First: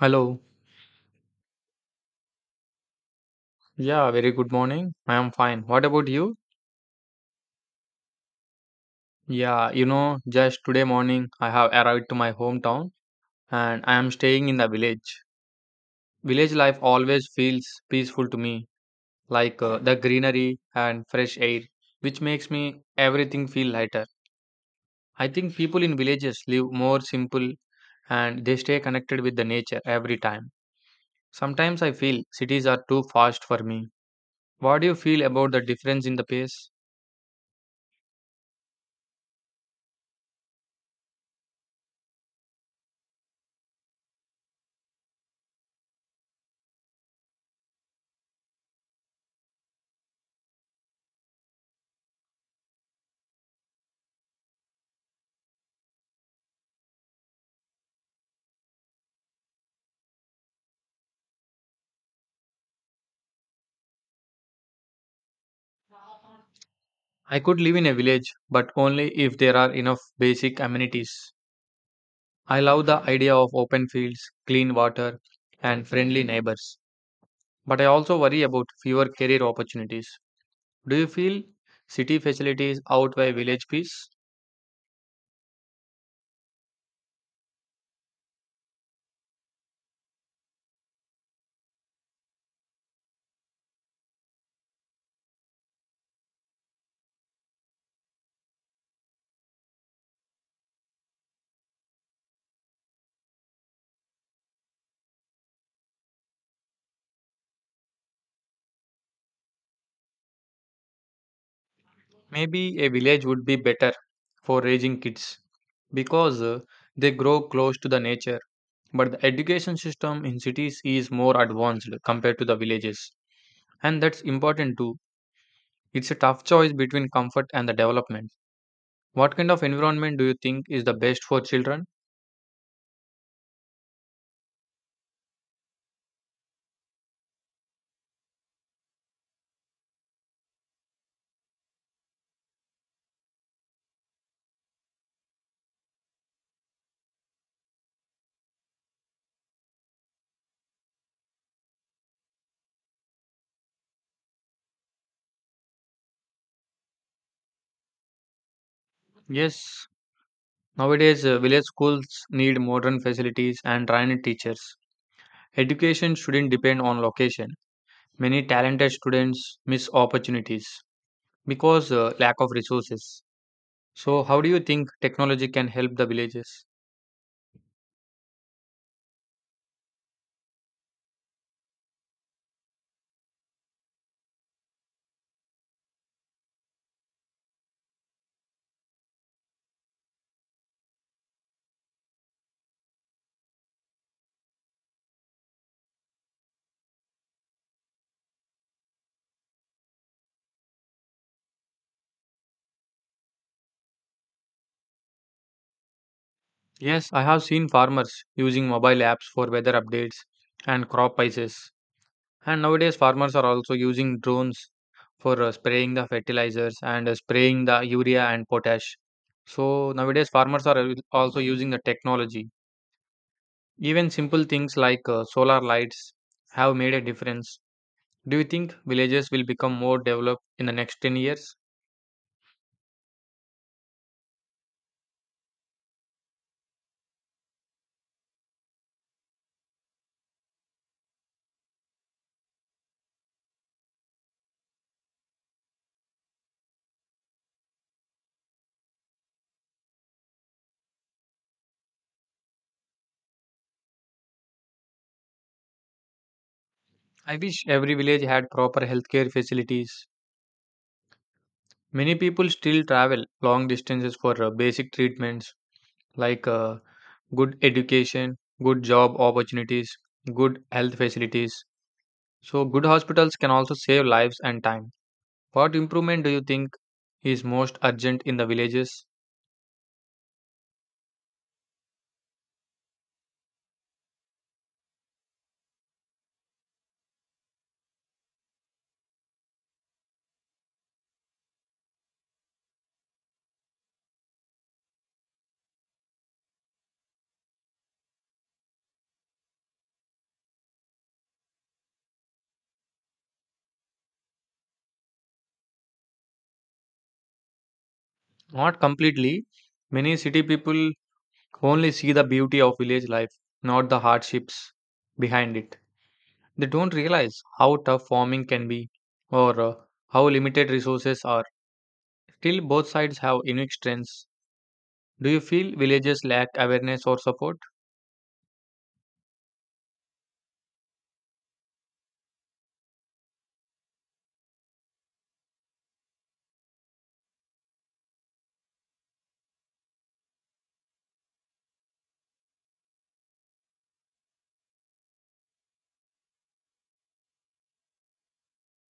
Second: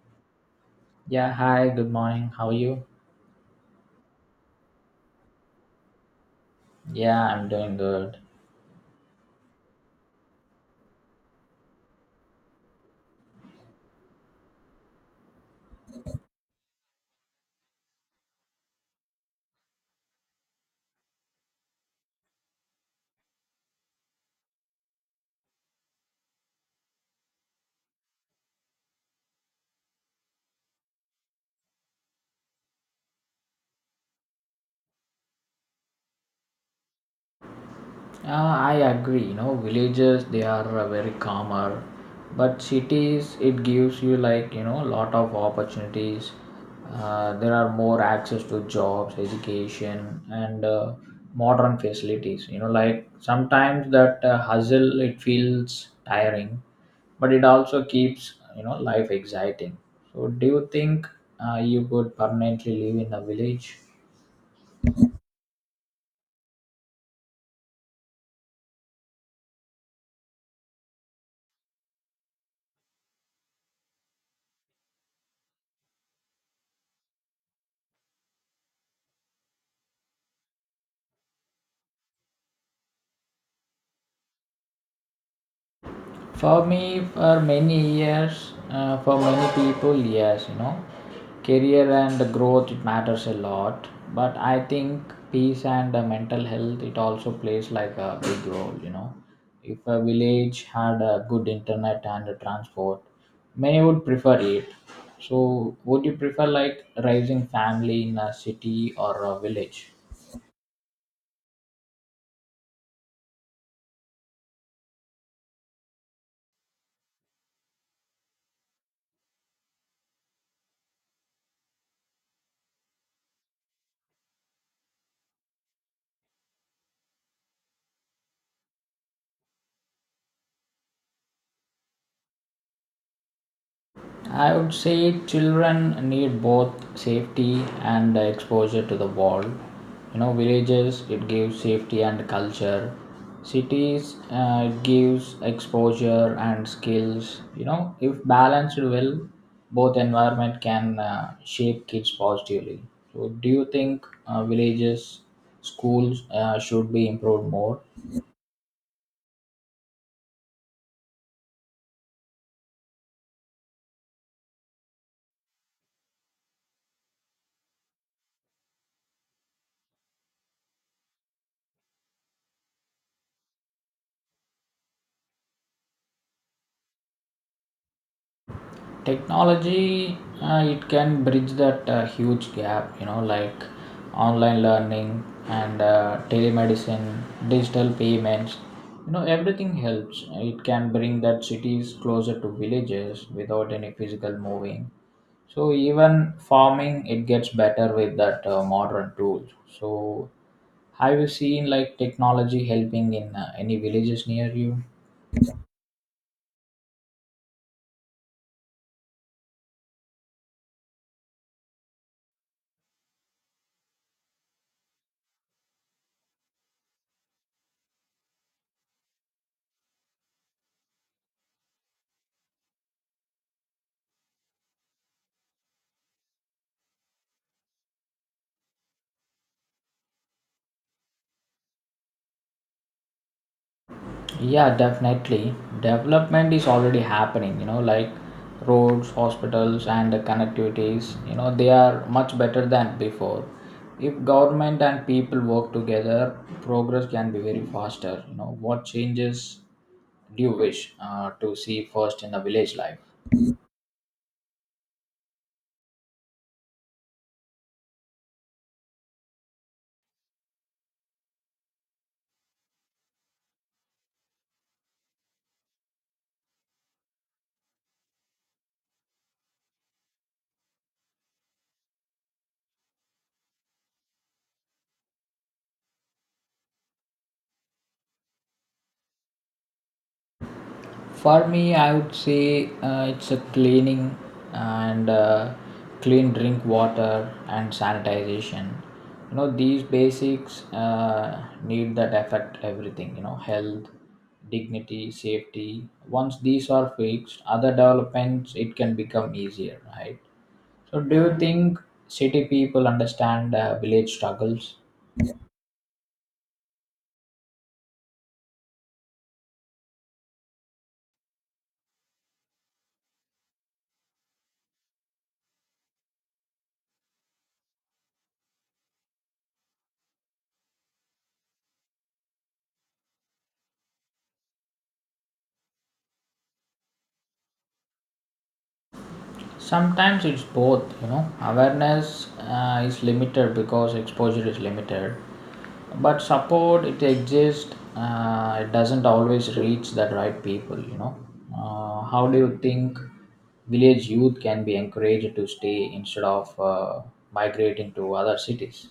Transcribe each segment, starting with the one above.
Hello. Yeah, hi, good morning. How are you? Yeah, very good morning. I am fine. What about you? Yeah, I'm doing good. Yeah, just today morning I have arrived to my hometown and I am staying in the village. Village life always feels peaceful to me, like the greenery and fresh air, which makes me everything feel lighter. I think people in villages live more simple and they stay connected with the nature every time. Sometimes I feel cities are too fast for me. What do you feel about the difference in the pace? I agree, you know, villages they are very calmer, but cities it gives you like, you know, a lot of opportunities. There are more access to jobs, education, and modern facilities. You know, like sometimes that hustle it feels tiring, but it also keeps, you know, life exciting. So, do you think you could permanently live in a village? I could live in a village, but only if there are enough basic amenities. I love the idea of open fields, clean water, and friendly neighbors. But I also worry about fewer career opportunities. Do you feel city facilities outweigh village peace? For me, for many years, for many people, yes, you know, career and growth it matters a lot. But I think peace and mental health it also plays like a big role. You know, if a village had a good internet and transport, many would prefer it. So, would you prefer like raising family in a city or a village? Maybe a village would be better for raising kids because they grow close to the nature. But the education system in cities is more advanced compared to the villages. And that's important too. It's a tough choice between comfort and the development. What kind of environment do you think is the best for children? I would say children need both safety and exposure to the world. You know, villages it gives safety and culture. Cities it gives exposure and skills. You know, if balanced well, both environment can shape kids positively. So, do you think villages schools should be improved more? Yes, nowadays village schools need modern facilities and trained teachers. Education shouldn't depend on location. Many talented students miss opportunities because lack of resources. So how do you think technology can help the villages? Technology it can bridge that huge gap, you know, like online learning and telemedicine, digital payments, you know, everything helps. It can bring that cities closer to villages without any physical moving. So even farming it gets better with that modern tools. So have you seen like technology helping in any villages near you? Yes, I have seen farmers using mobile apps for weather updates and crop prices. And nowadays, farmers are also using drones for spraying the fertilizers and spraying the urea and potash. So nowadays, farmers are also using the technology. Even simple things like solar lights have made a difference. Do you think villages will become more developed in the next 10 years? Yeah, definitely. Development is already happening, you know, like roads, hospitals, and the connectivities, you know, they are much better than before. If government and people work together, progress can be very faster. You know, what changes do you wish to see first in the village life? I wish every village had proper healthcare facilities. Many people still travel long distances for basic treatments. Like good education, good job opportunities, good health facilities. So, good hospitals can also save lives and time. What improvement do you think is most urgent in the villages? For me, I would say it's a cleaning and clean drink water and sanitization. You know, these basics need that affect everything, you know, health, dignity, safety. Once these are fixed, other developments, it can become easier, right? So, do you think city people understand village struggles? Not completely. Many city people only see the beauty of village life, not the hardships behind it. They don't realize how tough farming can be or how limited resources are. Still, both sides have unique strengths. Do you feel villages lack awareness or support? Sometimes it's both, you know. Awareness is limited because exposure is limited, but support it exists. It doesn't always reach the right people, you know. How do you think village youth can be encouraged to stay instead of migrating to other cities?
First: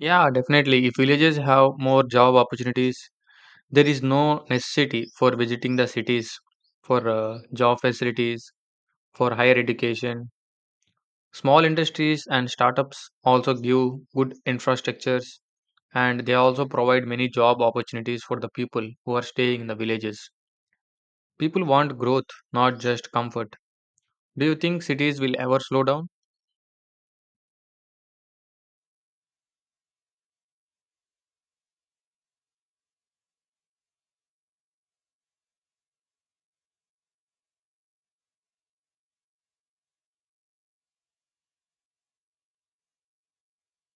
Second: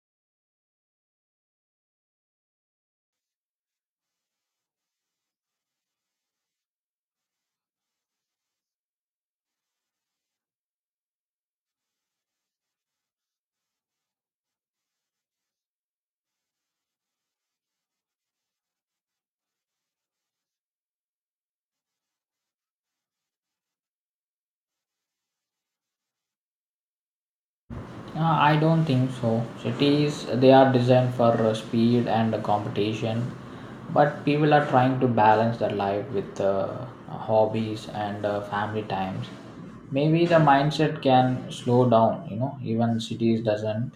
Yeah, definitely. If villages have more job opportunities, there is no necessity for visiting the cities for job facilities, for higher education. Small industries and startups also give good infrastructures and they also provide many job opportunities for the people who are staying in the villages. People want growth, not just comfort. Do you think cities will ever slow down? I don't think so. Cities they are designed for speed and competition, but people are trying to balance their life with hobbies and family times. Maybe the mindset can slow down. You know, even cities doesn't.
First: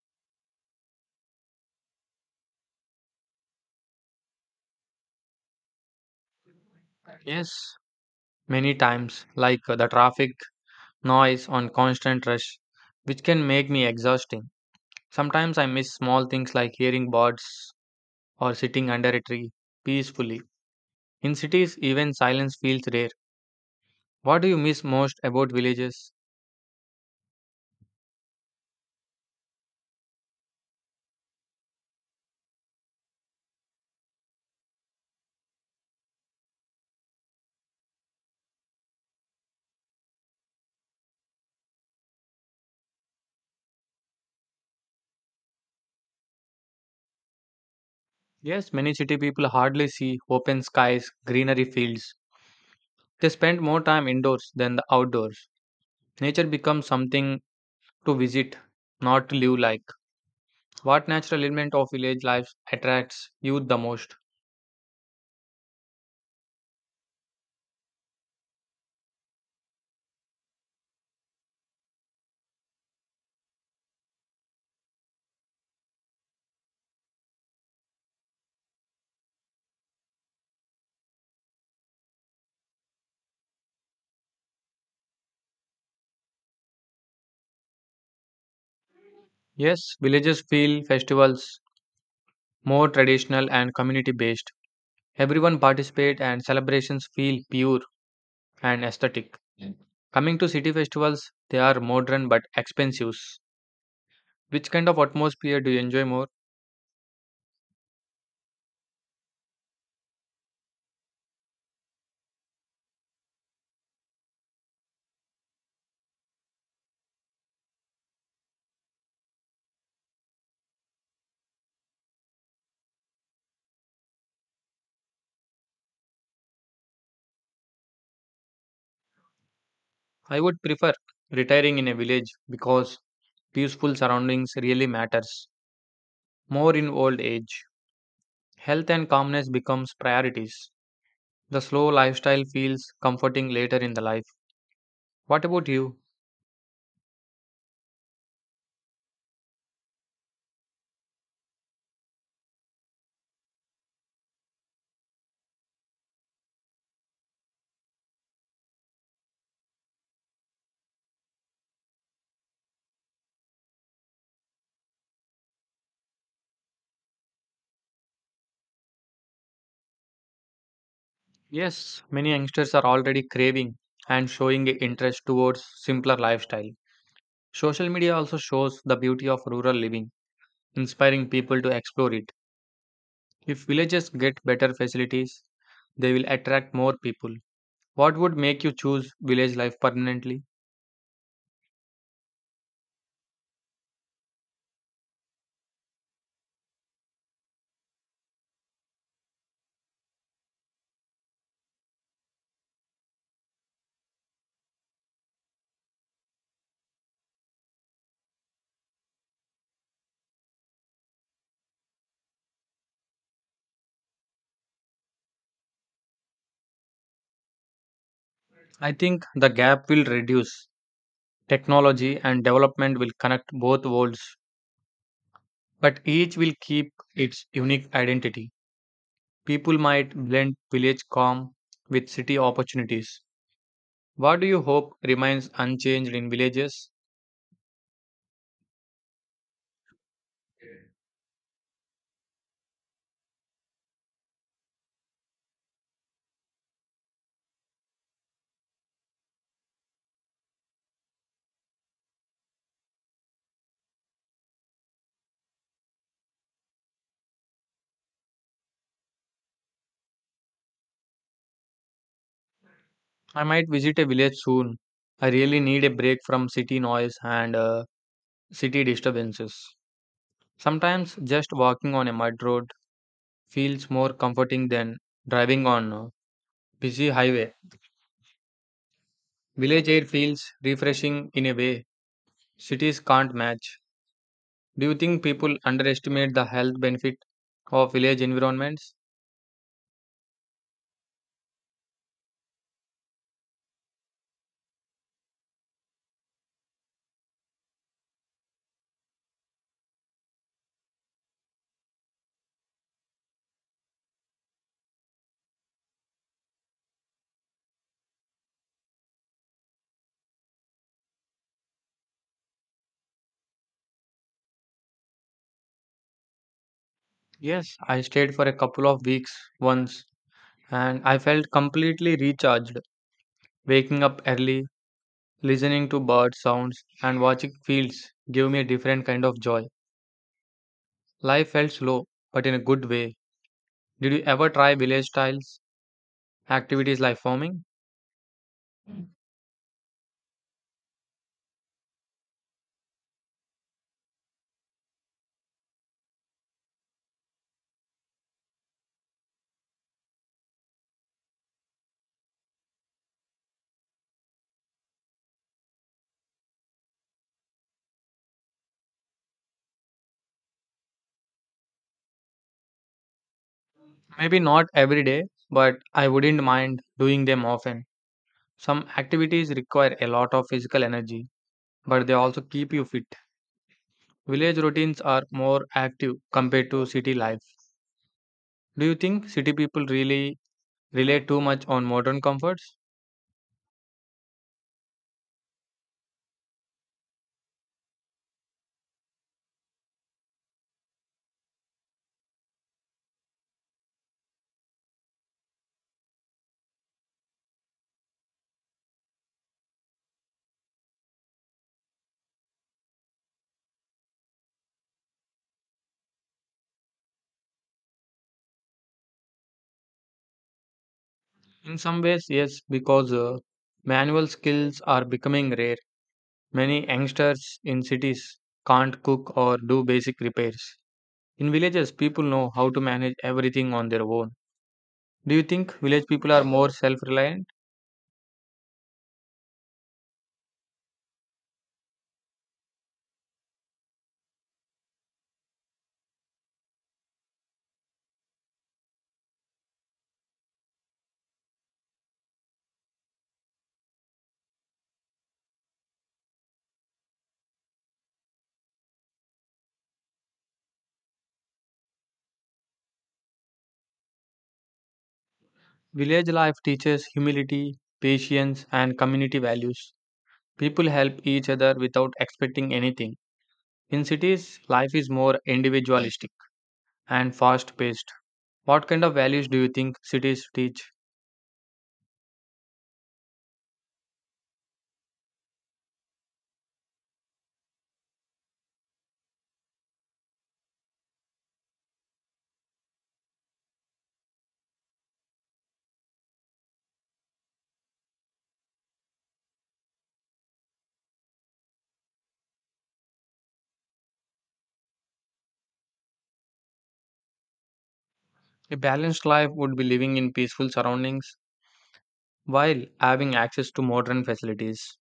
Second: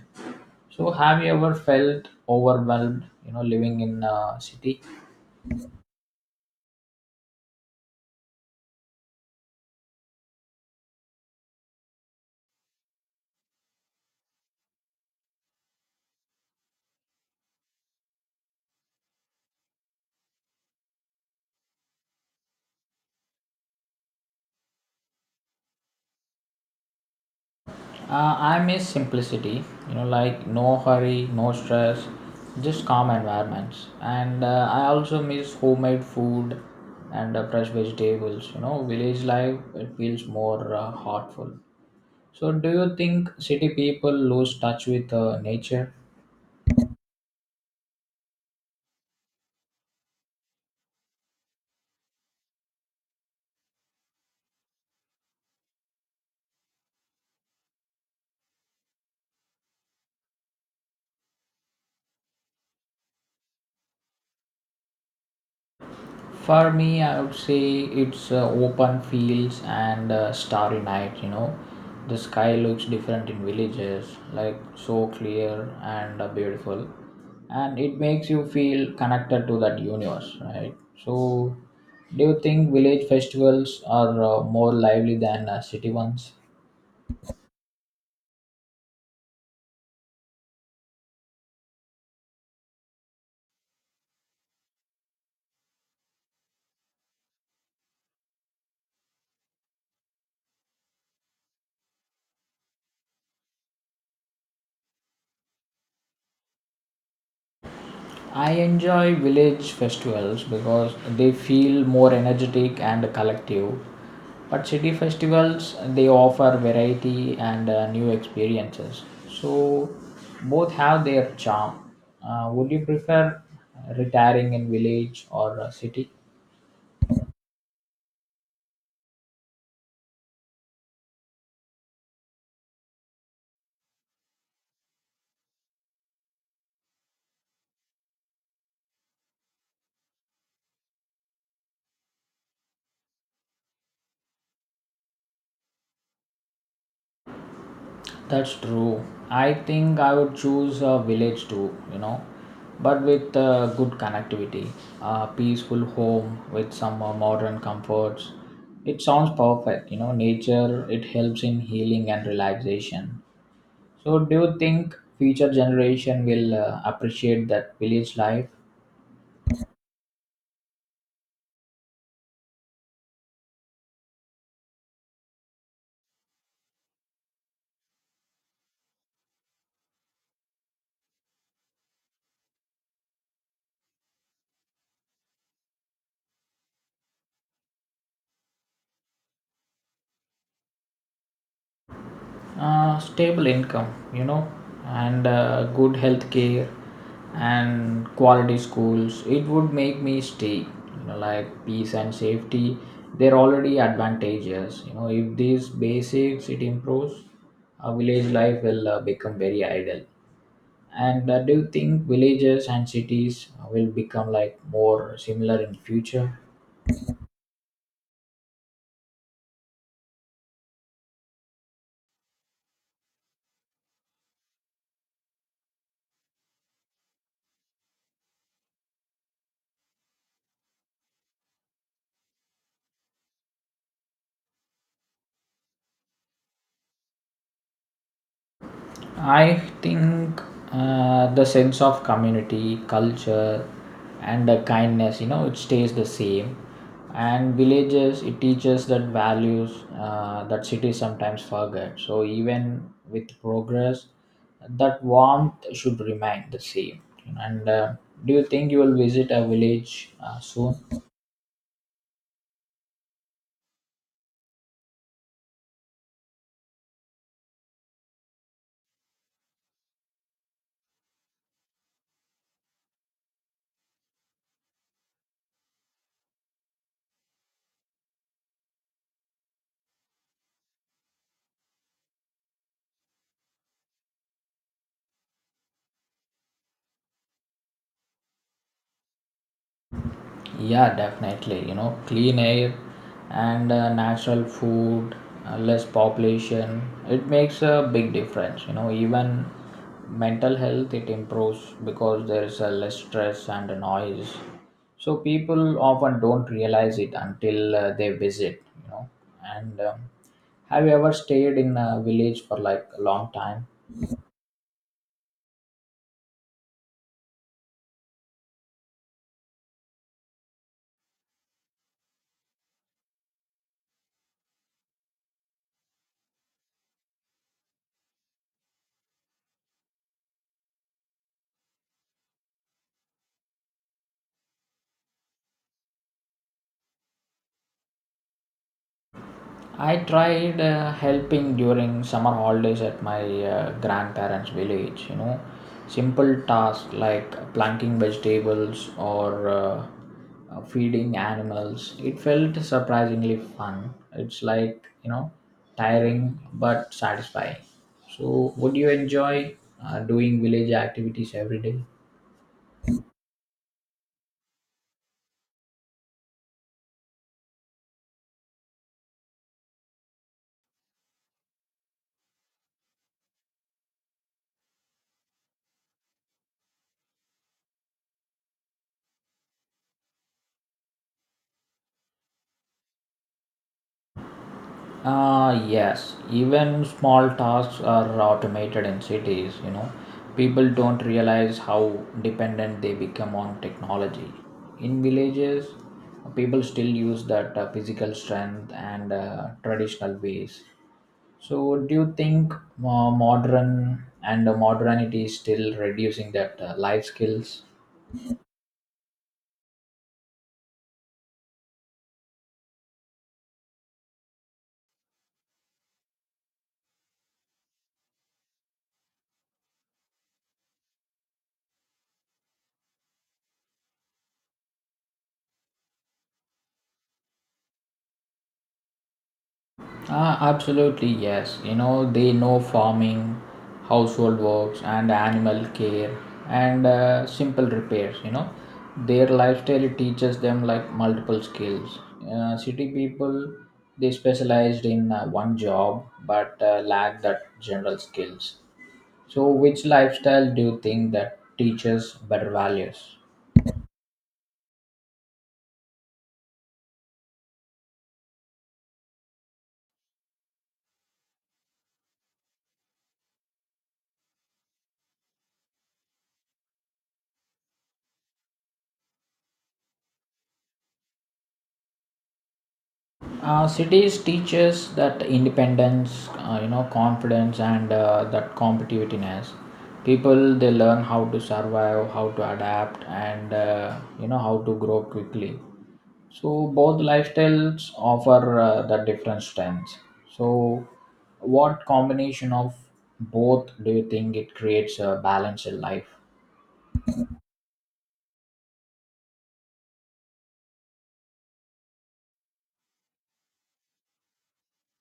So, have you ever felt overwhelmed? You know, living in a city. Yes, many times, like the traffic, noise, on constant rush, which can make me exhausting. Sometimes I miss small things like hearing birds or sitting under a tree peacefully. In cities, even silence feels rare. What do you miss most about villages? I miss simplicity, you know, like no hurry, no stress, just calm environments. And I also miss homemade food and fresh vegetables. You know, village life, it feels more heartful. So, do you think city people lose touch with nature? Yes, many city people hardly see open skies, greenery fields. They spend more time indoors than the outdoors. Nature becomes something to visit, not to live like. What natural element of village life attracts you the most? For me, I would say it's open fields and starry night. You know, the sky looks different in villages, like so clear and beautiful, and it makes you feel connected to that universe, right? So, do you think village festivals are more lively than city ones? Yes, villages feel festivals more traditional and community based. Everyone participate and celebrations feel pure and aesthetic. Coming to city festivals, they are modern but expensive. Which kind of atmosphere do you enjoy more? I enjoy village festivals because they feel more energetic and collective. But city festivals they offer variety and new experiences. So both have their charm. Would you prefer retiring in village or city? I would prefer retiring in a village because peaceful surroundings really matters more in old age. Health and calmness becomes priorities. The slow lifestyle feels comforting later in the life. What about you? That's true. I think I would choose a village too, you know, but with good connectivity, a peaceful home with some modern comforts. It sounds perfect, you know, nature, it helps in healing and relaxation. So, do you think future generation will appreciate that village life? Yes, many youngsters are already craving and showing a interest towards simpler lifestyle. Social media also shows the beauty of rural living, inspiring people to explore it. If villages get better facilities, they will attract more people. What would make you choose village life permanently? Stable income, you know, and good health care and quality schools. It would make me stay, you know, like peace and safety. They're already advantageous. You know, if these basics it improves, village life will become very ideal. And do you think villages and cities will become like more similar in future? I think the gap will reduce. Technology and development will connect both worlds, but each will keep its unique identity. People might blend village calm with city opportunities. What do you hope remains unchanged in villages? I think the sense of community, culture, and kindness, you know, it stays the same. And villages, it teaches that values that cities sometimes forget. So even with progress, that warmth should remain the same. And do you think you will visit a village soon? I might visit a village soon. I really need a break from city noise and city disturbances. Sometimes just walking on a mud road feels more comforting than driving on a busy highway. Village air feels refreshing in a way cities can't match. Do you think people underestimate the health benefit of village environments? Yeah, definitely. You know, clean air and natural food, less population, it makes a big difference. You know, even mental health it improves because there is a less stress and a noise. So people often don't realize it until they visit. You know, and have you ever stayed in a village for like a long time? Yes, I stayed for a couple of weeks once and I felt completely recharged. Waking up early, listening to bird sounds and watching fields gave me a different kind of joy. Life felt slow, but in a good way. Did you ever try village styles activities like farming? I tried helping during summer holidays at my grandparents' village, you know, simple tasks like planting vegetables or feeding animals. It felt surprisingly fun. It's like, you know, tiring but satisfying. So, would you enjoy doing village activities every day? Maybe not every day, but I wouldn't mind doing them often. Some activities require a lot of physical energy, but they also keep you fit. Village routines are more active compared to city life. Do you think city people really rely too much on modern comforts? Yes, even small tasks are automated in cities, you know. People don't realize how dependent they become on technology. In villages, people still use that physical strength and traditional ways. So, do you think modern and modernity is still reducing that life skills? In some ways, yes, because manual skills are becoming rare. Many youngsters in cities can't cook or do basic repairs. In villages, people know how to manage everything on their own. Do you think village people are more self reliant? Ah, absolutely, yes. You know, they know farming, household works, and animal care, and simple repairs. You know, their lifestyle teaches them like multiple skills. City people, they specialized in one job but lack that general skills. So, which lifestyle do you think that teaches better values? Village life teaches humility, patience, and community values. People help each other without expecting anything. In cities, life is more individualistic and fast paced. What kind of values do you think cities teach? Cities teaches that independence, you know, confidence, and that competitiveness. People they learn how to survive, how to adapt, and you know how to grow quickly. So both lifestyles offer the different strengths. So, what combination of both do you think it creates a balanced life? A balanced life would be living in peaceful surroundings while having access to modern facilities.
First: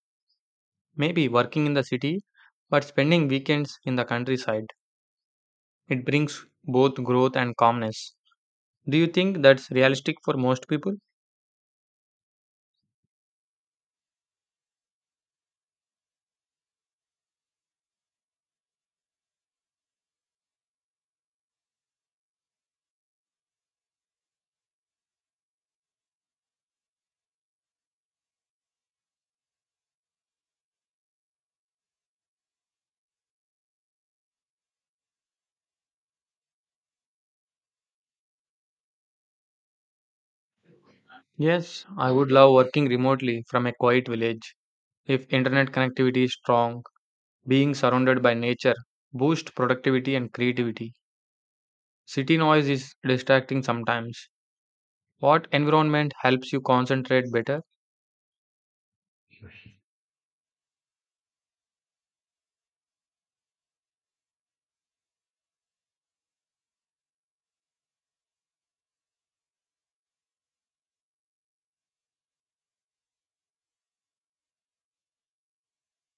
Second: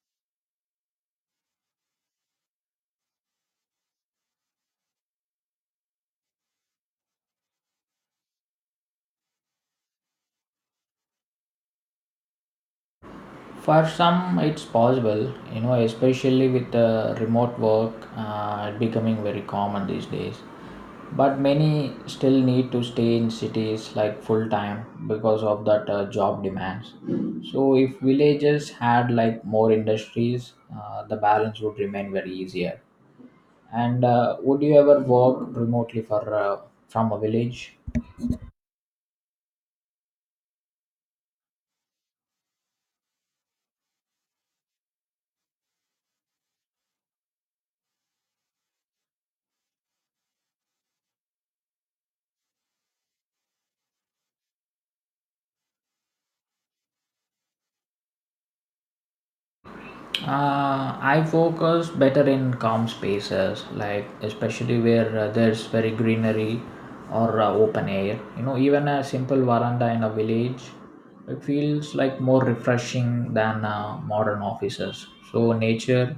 Maybe working in the city, but spending weekends in the countryside. It brings both growth and calmness. Do you think that's realistic for most people? For some, it's possible, you know, especially with remote work becoming very common these days. But many still need to stay in cities like full time because of that job demands. So, if villages had like more industries, the balance would remain very easier. And would you ever work remotely for from a village? Yes, I would love working remotely from a quiet village. If internet connectivity is strong, being surrounded by nature boosts productivity and creativity. City noise is distracting sometimes. What environment helps you concentrate better? I focus better in calm spaces, like especially where there's very greenery or open air. You know, even a simple veranda in a village, it feels like more refreshing than modern offices. So nature,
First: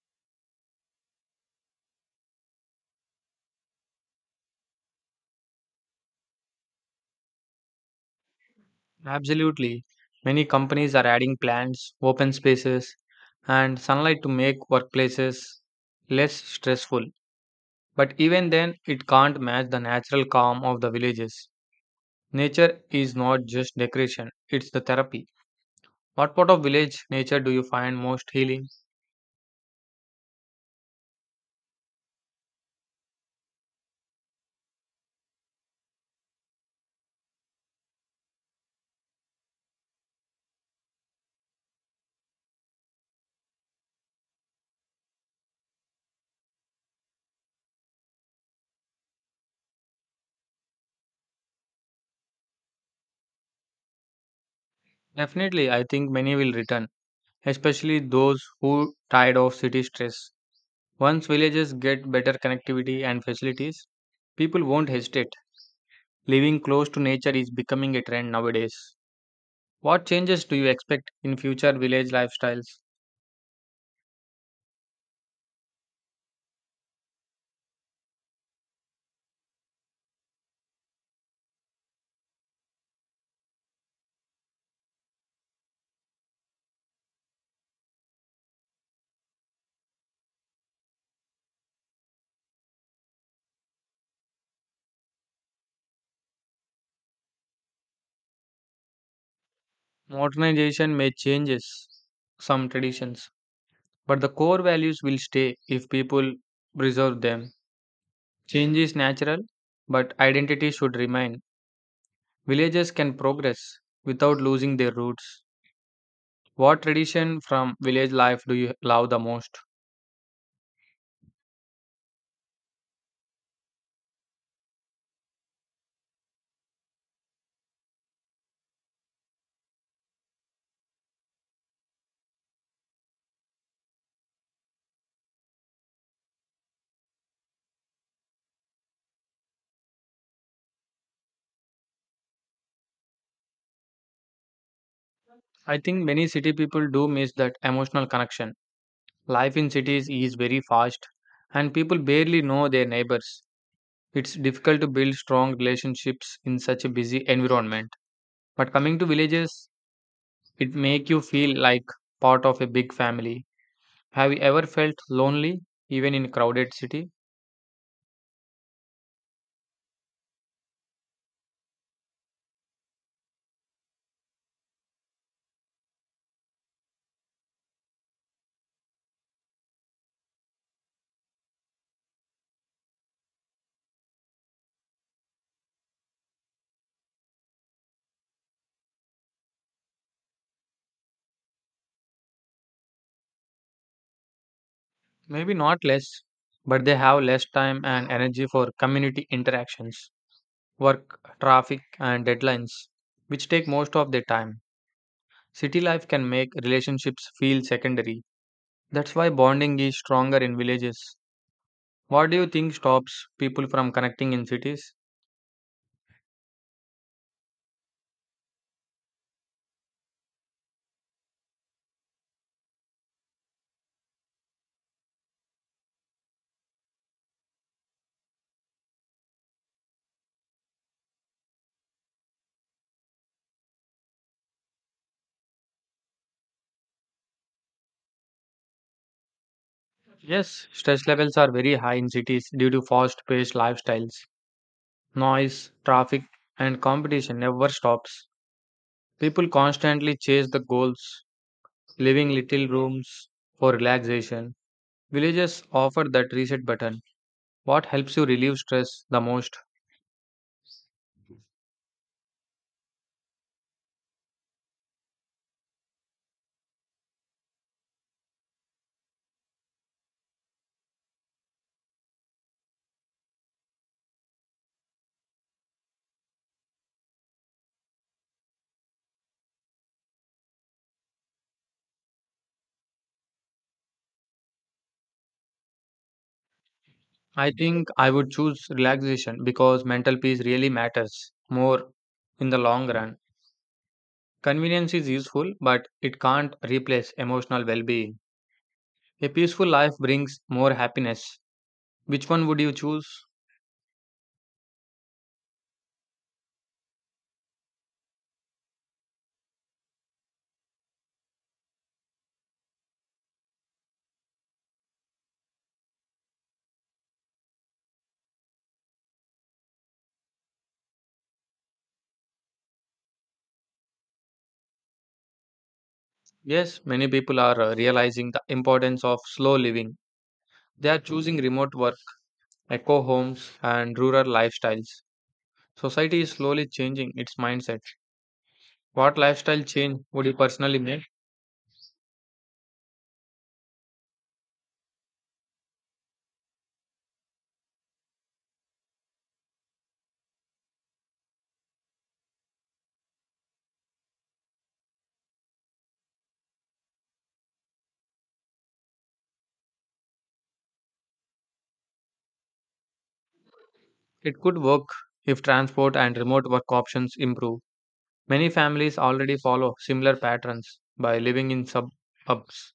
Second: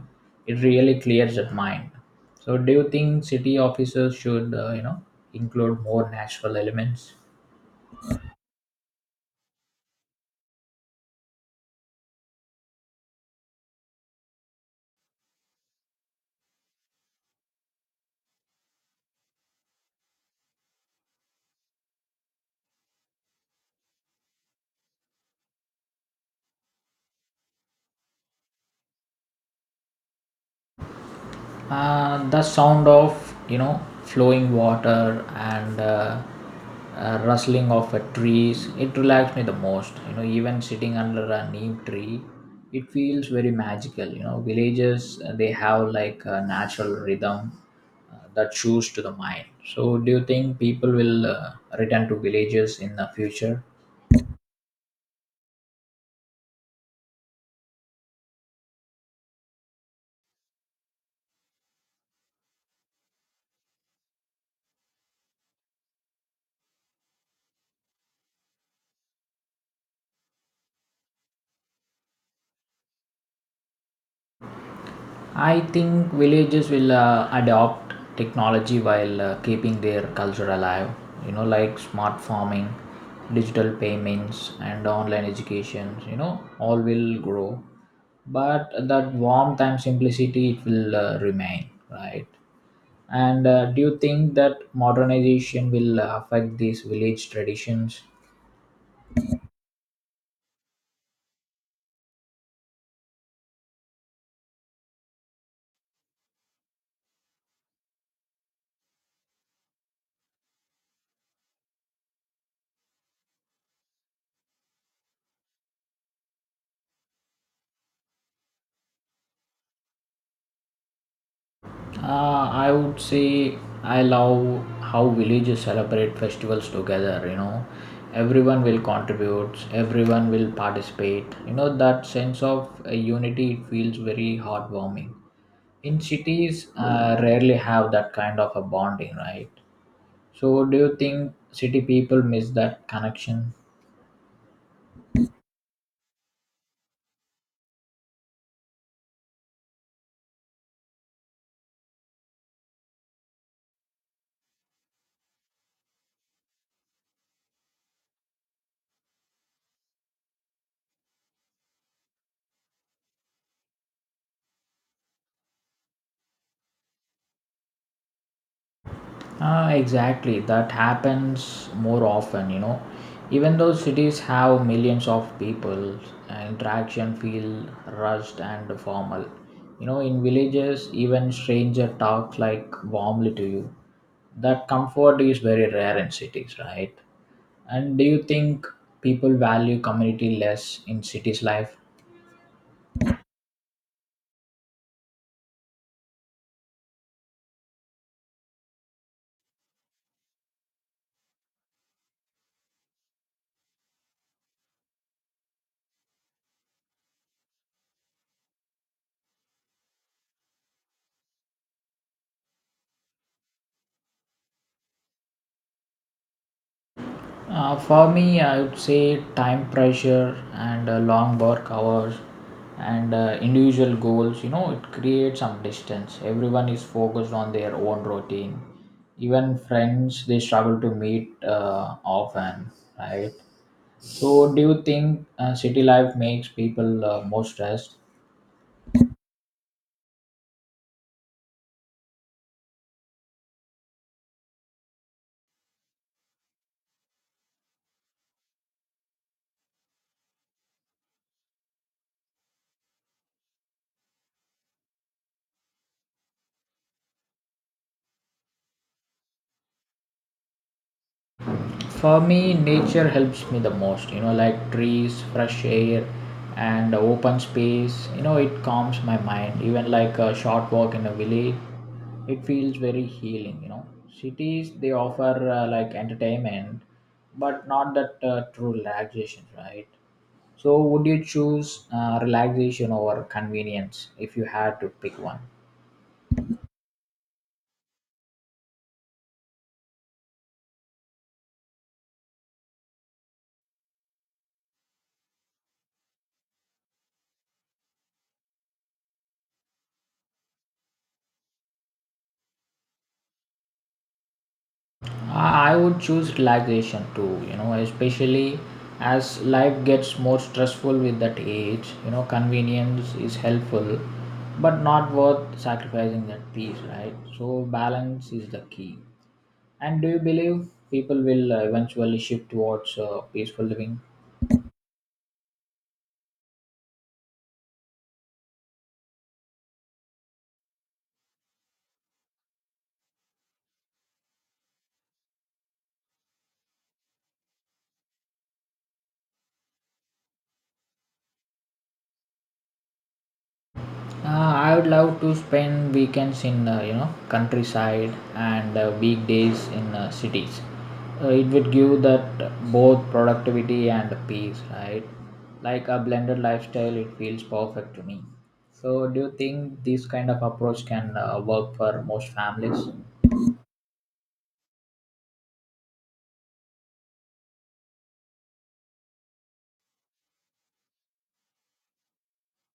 it really clears the mind. So do you think city offices should, you know, include more natural elements? Absolutely. Many companies are adding plants, open spaces, and sunlight to make workplaces less stressful. But even then, it can't match the natural calm of the villages. Nature is not just decoration, it's the therapy. What part of village nature do you find most healing? The sound of, you know, flowing water and rustling of trees, it relaxed me the most. You know, even sitting under a neem tree, it feels very magical. You know, villages they have like a natural rhythm that shows to the mind. So do you think people will return to villages in the future? Definitely, I think many will return, especially those who tired of city stress. Once villages get better connectivity and facilities, people won't hesitate. Living close to nature is becoming a trend nowadays. What changes do you expect in future village lifestyles? I think villages will adopt technology while keeping their culture alive, you know, like smart farming, digital payments, and online education, you know, all will grow. But that warmth and simplicity it will remain, right? And do you think that modernization will affect these village traditions? Modernization may changes some traditions, but the core values will stay if people preserve them. Change is natural, but identity should remain. Villages can progress without losing their roots. What tradition from village life do you love the most? I would say I love how villages celebrate festivals together. You know, everyone will contribute, everyone will participate. You know, that sense of unity it feels very heartwarming. In cities, rarely have that kind of a bonding, right? So, do you think city people miss that connection? I think many city people do miss that emotional connection. Life in cities is very fast and people barely know their neighbors. It's difficult to build strong relationships in such a busy environment. But coming to villages, it make you feel like part of a big family. Have you ever felt lonely even in crowded city? Ah, exactly. That happens more often, you know. Even though cities have millions of people, interaction feel rushed and formal. You know, in villages, even stranger talks like warmly to you. That comfort is very rare in cities, right? And do you think people value community less in cities life? Maybe not less, but they have less time and energy for community interactions, work, traffic and deadlines, which take most of their time. City life can make relationships feel secondary. That's why bonding is stronger in villages. What do you think stops people from connecting in cities? For me, I would say time pressure and long work hours and individual goals. You know, it creates some distance. Everyone is focused on their own routine. Even friends, they struggle to meet often, right? So, do you think city life makes people more stressed? Yes, stress levels are very high in cities due to fast paced lifestyles. Noise, traffic, and competition never stops. People constantly chase the goals, leaving little rooms for relaxation. Villages offer that reset button. What helps you relieve stress the most? For me, nature helps me the most. You know, like trees, fresh air, and open space. You know, it calms my mind. Even like a short walk in a village, it feels very healing. You know, cities they offer like entertainment, but not that true relaxation, right? So, would you choose relaxation over convenience if you had to pick one? I think I would choose relaxation because mental peace really matters more in the long run. Convenience is useful, but it can't replace emotional well being. A peaceful life brings more happiness. Which one would you choose? I would choose relaxation too, you know, especially as life gets more stressful with that age. You know, convenience is helpful, but not worth sacrificing that peace, right? So, balance is the key. And do you believe people will eventually shift towards peaceful living? Yes, many people are realizing the importance of slow living. They are choosing remote work, eco homes, and rural lifestyles. Society is slowly changing its mindset. What lifestyle change would you personally make? I would love to spend weekends in you know countryside and weekdays in cities. It would give that both productivity and peace, right? Like a blended lifestyle, it feels perfect to me. So, do you think this kind of approach can work for most families? It could work if transport and remote work options improve. Many families already follow similar patterns by living in suburbs.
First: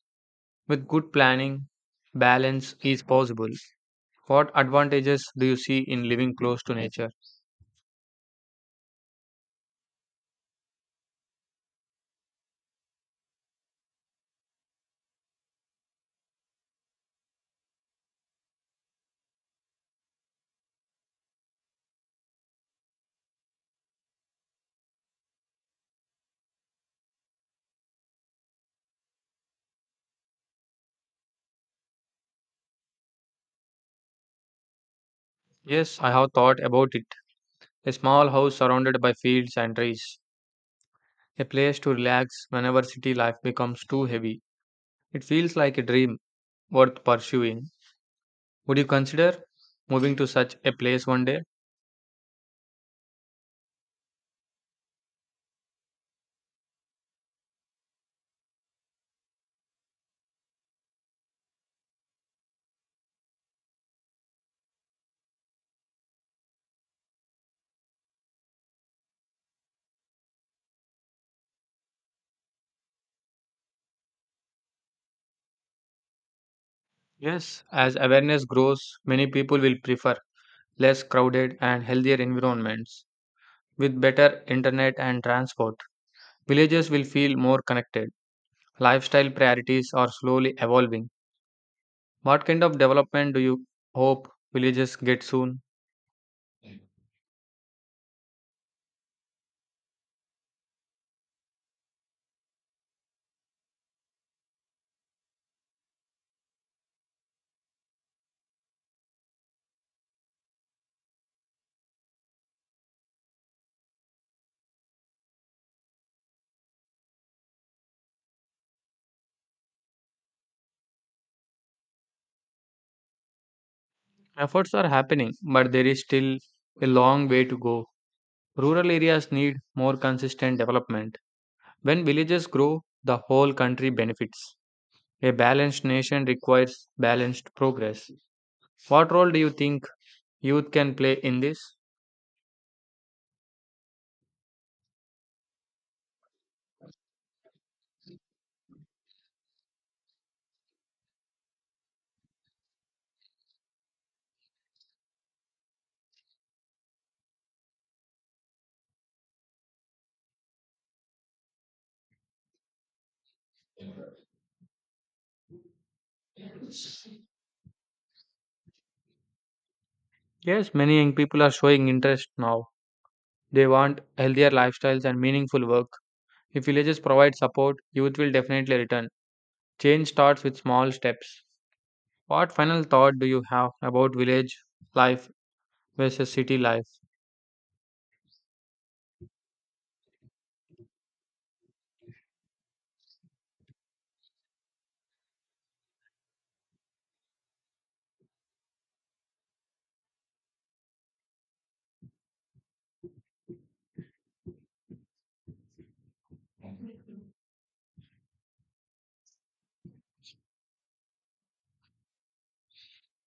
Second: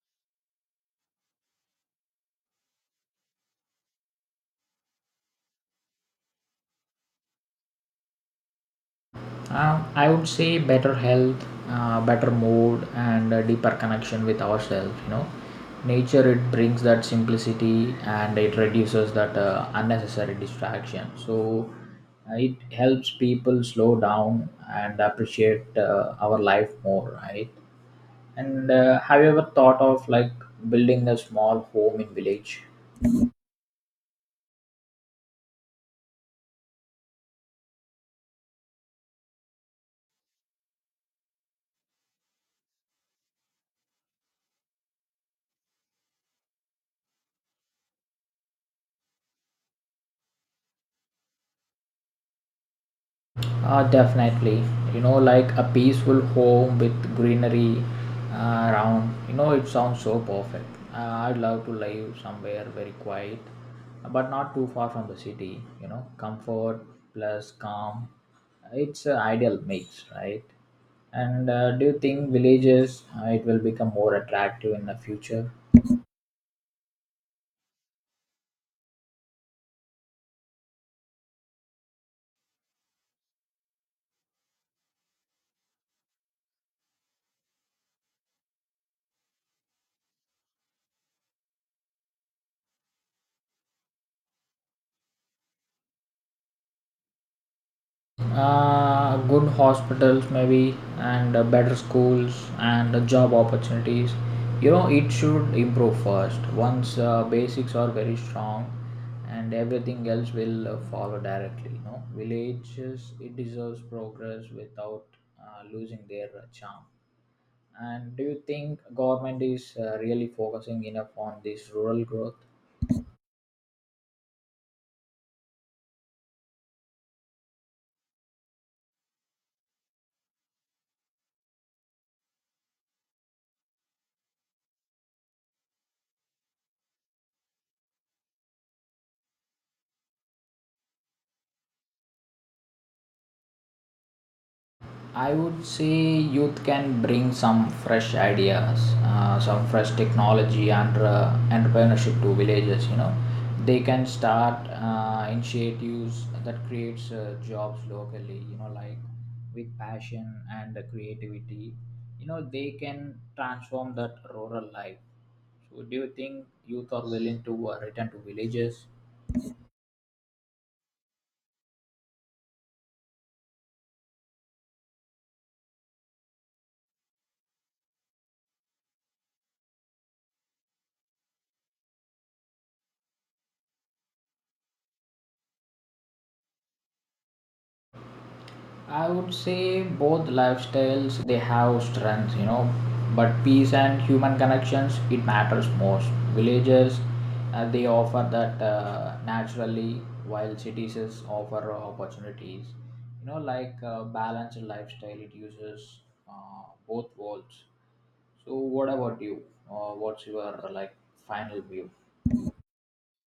With good planning, balance is possible. What advantages do you see in living close to nature? I would say better health, better mood, and a deeper connection with ourselves. You know, nature it brings that simplicity and it reduces that unnecessary distraction. So it helps people slow down and appreciate our life more, right? And have you ever thought of like building a small home in village? Yes, I have thought about it. A small house surrounded by fields and trees, a place to relax whenever city life becomes too heavy. It feels like a dream worth pursuing. Would you consider moving to such a place one day? Definitely, you know, like a peaceful home with greenery around. You know, it sounds so perfect. I'd love to live somewhere very quiet, but not too far from the city. You know, comfort plus calm. It's an ideal mix, right? And do you think villages it will become more attractive in the future? Yes, as awareness grows, many people will prefer less crowded and healthier environments. With better internet and transport, villages will feel more connected. Lifestyle priorities are slowly evolving. What kind of development do you hope villages get soon? Good hospitals, maybe, and better schools and job opportunities. You know, it should improve first. Once basics are very strong, and everything else will follow directly. You know, villages it deserves progress without losing their charm. And do you think government is really focusing enough on this rural growth? Efforts are happening, but there is still a long way to go. Rural areas need more consistent development. When villages grow, the whole country benefits. A balanced nation requires balanced progress. What role do you think youth can play in this? I would say youth can bring some fresh ideas, some fresh technology and entrepreneurship to villages. You know, they can start initiatives that creates jobs locally. You know, like with passion and creativity. You know, they can transform that rural life. So, do you think youth are willing to return to villages? Yes, many young people are showing interest now. They want healthier lifestyles and meaningful work. If villages provide support, youth will definitely return. Change starts with small steps. What final thought do you have about village life versus city life? I would say both lifestyles they have strengths, you know, but peace and human connections it matters most. Villages they offer that naturally, while cities is offer opportunities. You know, like balanced lifestyle, it uses uh, both worlds. So, what about you? What's your like final view?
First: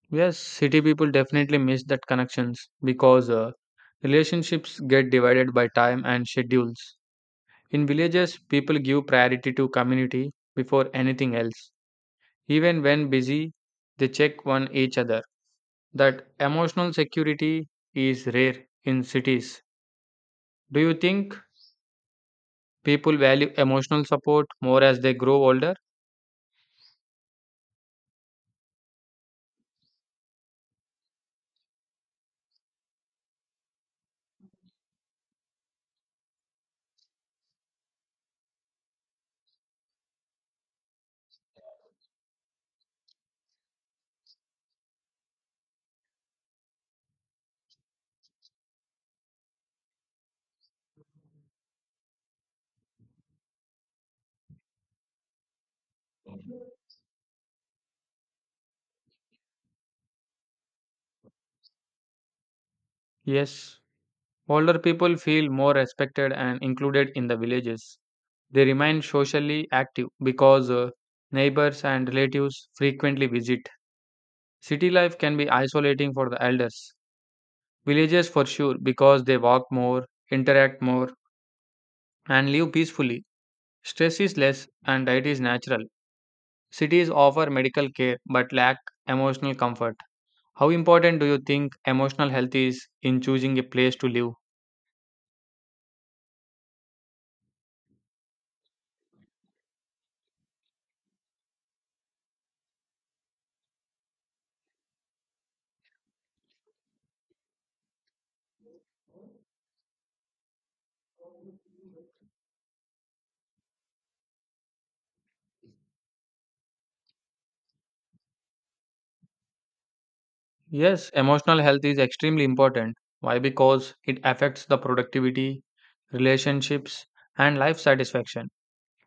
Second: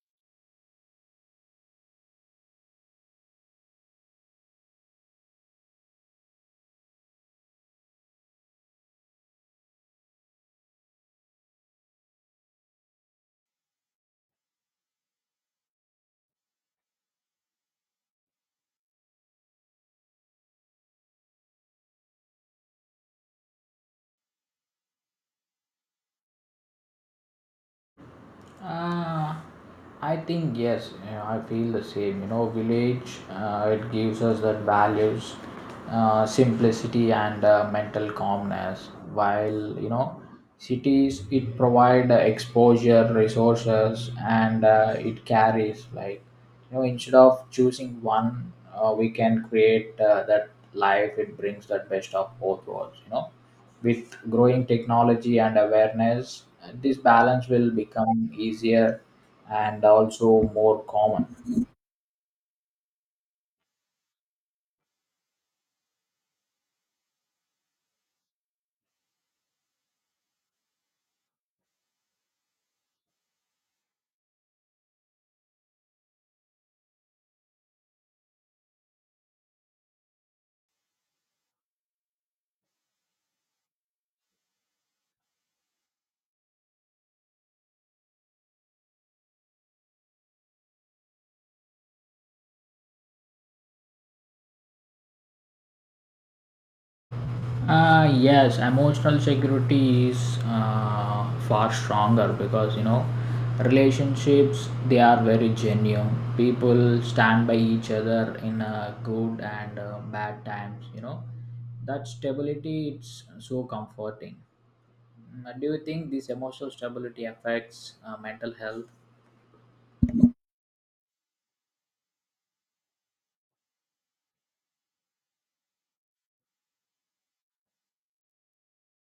Yes, city people definitely miss that connections because relationships get divided by time and schedules. In villages, people give priority to community before anything else. Even when busy, they check on each other. That emotional security is rare in cities. Do you think people value emotional support more as they grow older? Uh, I think yes, you know, I feel the same. You know, village it gives us that values, simplicity and mental calmness. While you know, cities it provide exposure, resources, and it carries like you know instead of choosing one, we can create that life. It brings that best of both worlds. You know with growing technology and awareness, this balance will become easier and also more common. Yes, older people feel more respected and included in the villages. They remain socially active because neighbors and relatives frequently visit. City life can be isolating for the elders. Villages for sure because they walk more, interact more, and live peacefully. Stress is less and diet is natural. Cities offer medical care but lack emotional comfort. How important do you think emotional health is in choosing a place to live? Yes, emotional security is far stronger because you know relationships they are very genuine. People stand by each other in good and bad times. You know that stability it's so comforting. Mm, do you think this emotional stability affects mental health? Yes, emotional health is extremely important. Why? Because it affects the productivity, relationships, and life satisfaction.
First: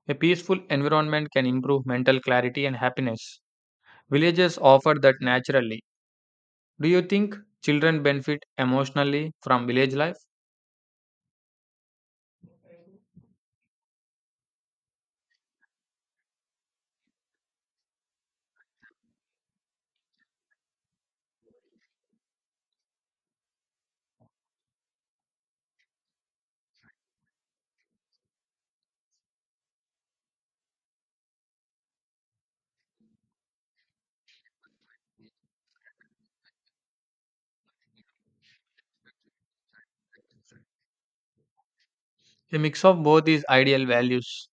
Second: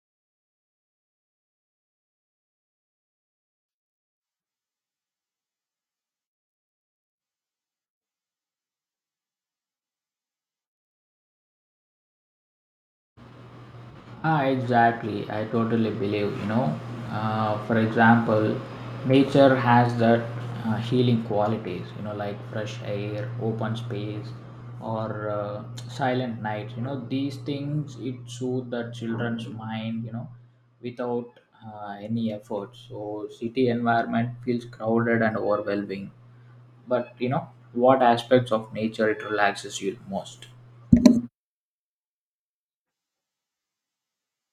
A peaceful environment can improve mental clarity and happiness. Villages offer that naturally. Do you think children benefit emotionally from village life? Exactly. I totally believe, you know. For example, nature has that healing qualities, you know, like fresh air, open space, or silent nights. You know, these things it soothe the children's mind, you know, without any effort. So, city environment feels crowded and overwhelming. But, you know, what aspects of nature it relaxes you most? A mix of both is ideal values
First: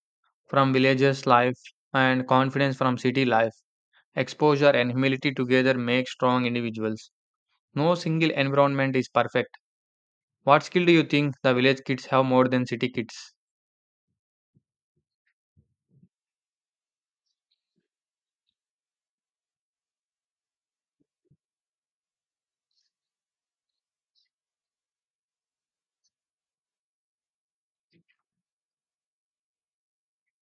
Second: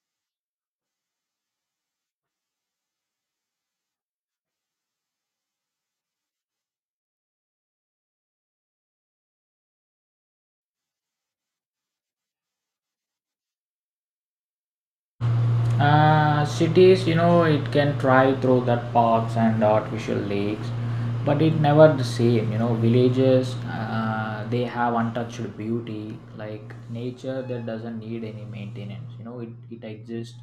from villages life and confidence from city life. Exposure and humility together make strong individuals. No single environment is perfect. What skill do you think the village kids have more than city kids? Cities, you know, it can try through that parks and artificial lakes, but it never the same. You know, villages, they have untouched beauty, like nature that doesn't need any maintenance. You know, it exists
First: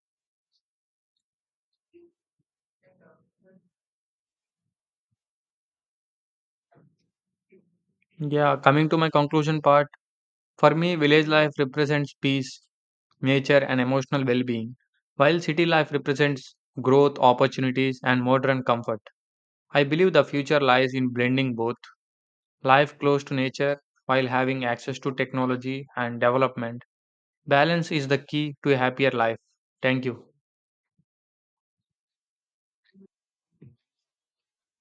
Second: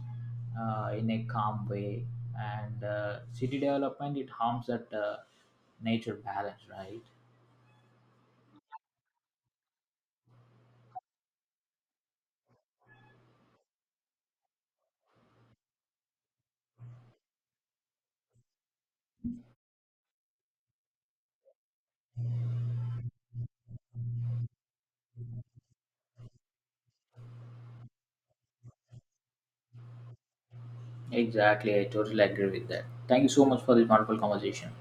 in a calm way, and city development it harms that nature balance, right? Yeah, coming to my conclusion part, for me, village life represents peace, nature, and emotional well being, while city life represents growth, opportunities, and modern comfort. I believe the future lies in blending both life close to nature while having access to technology and development. Balance is the key to a happier life. Thank you. Exactly, I totally agree with that. Thank you so much for this wonderful conversation.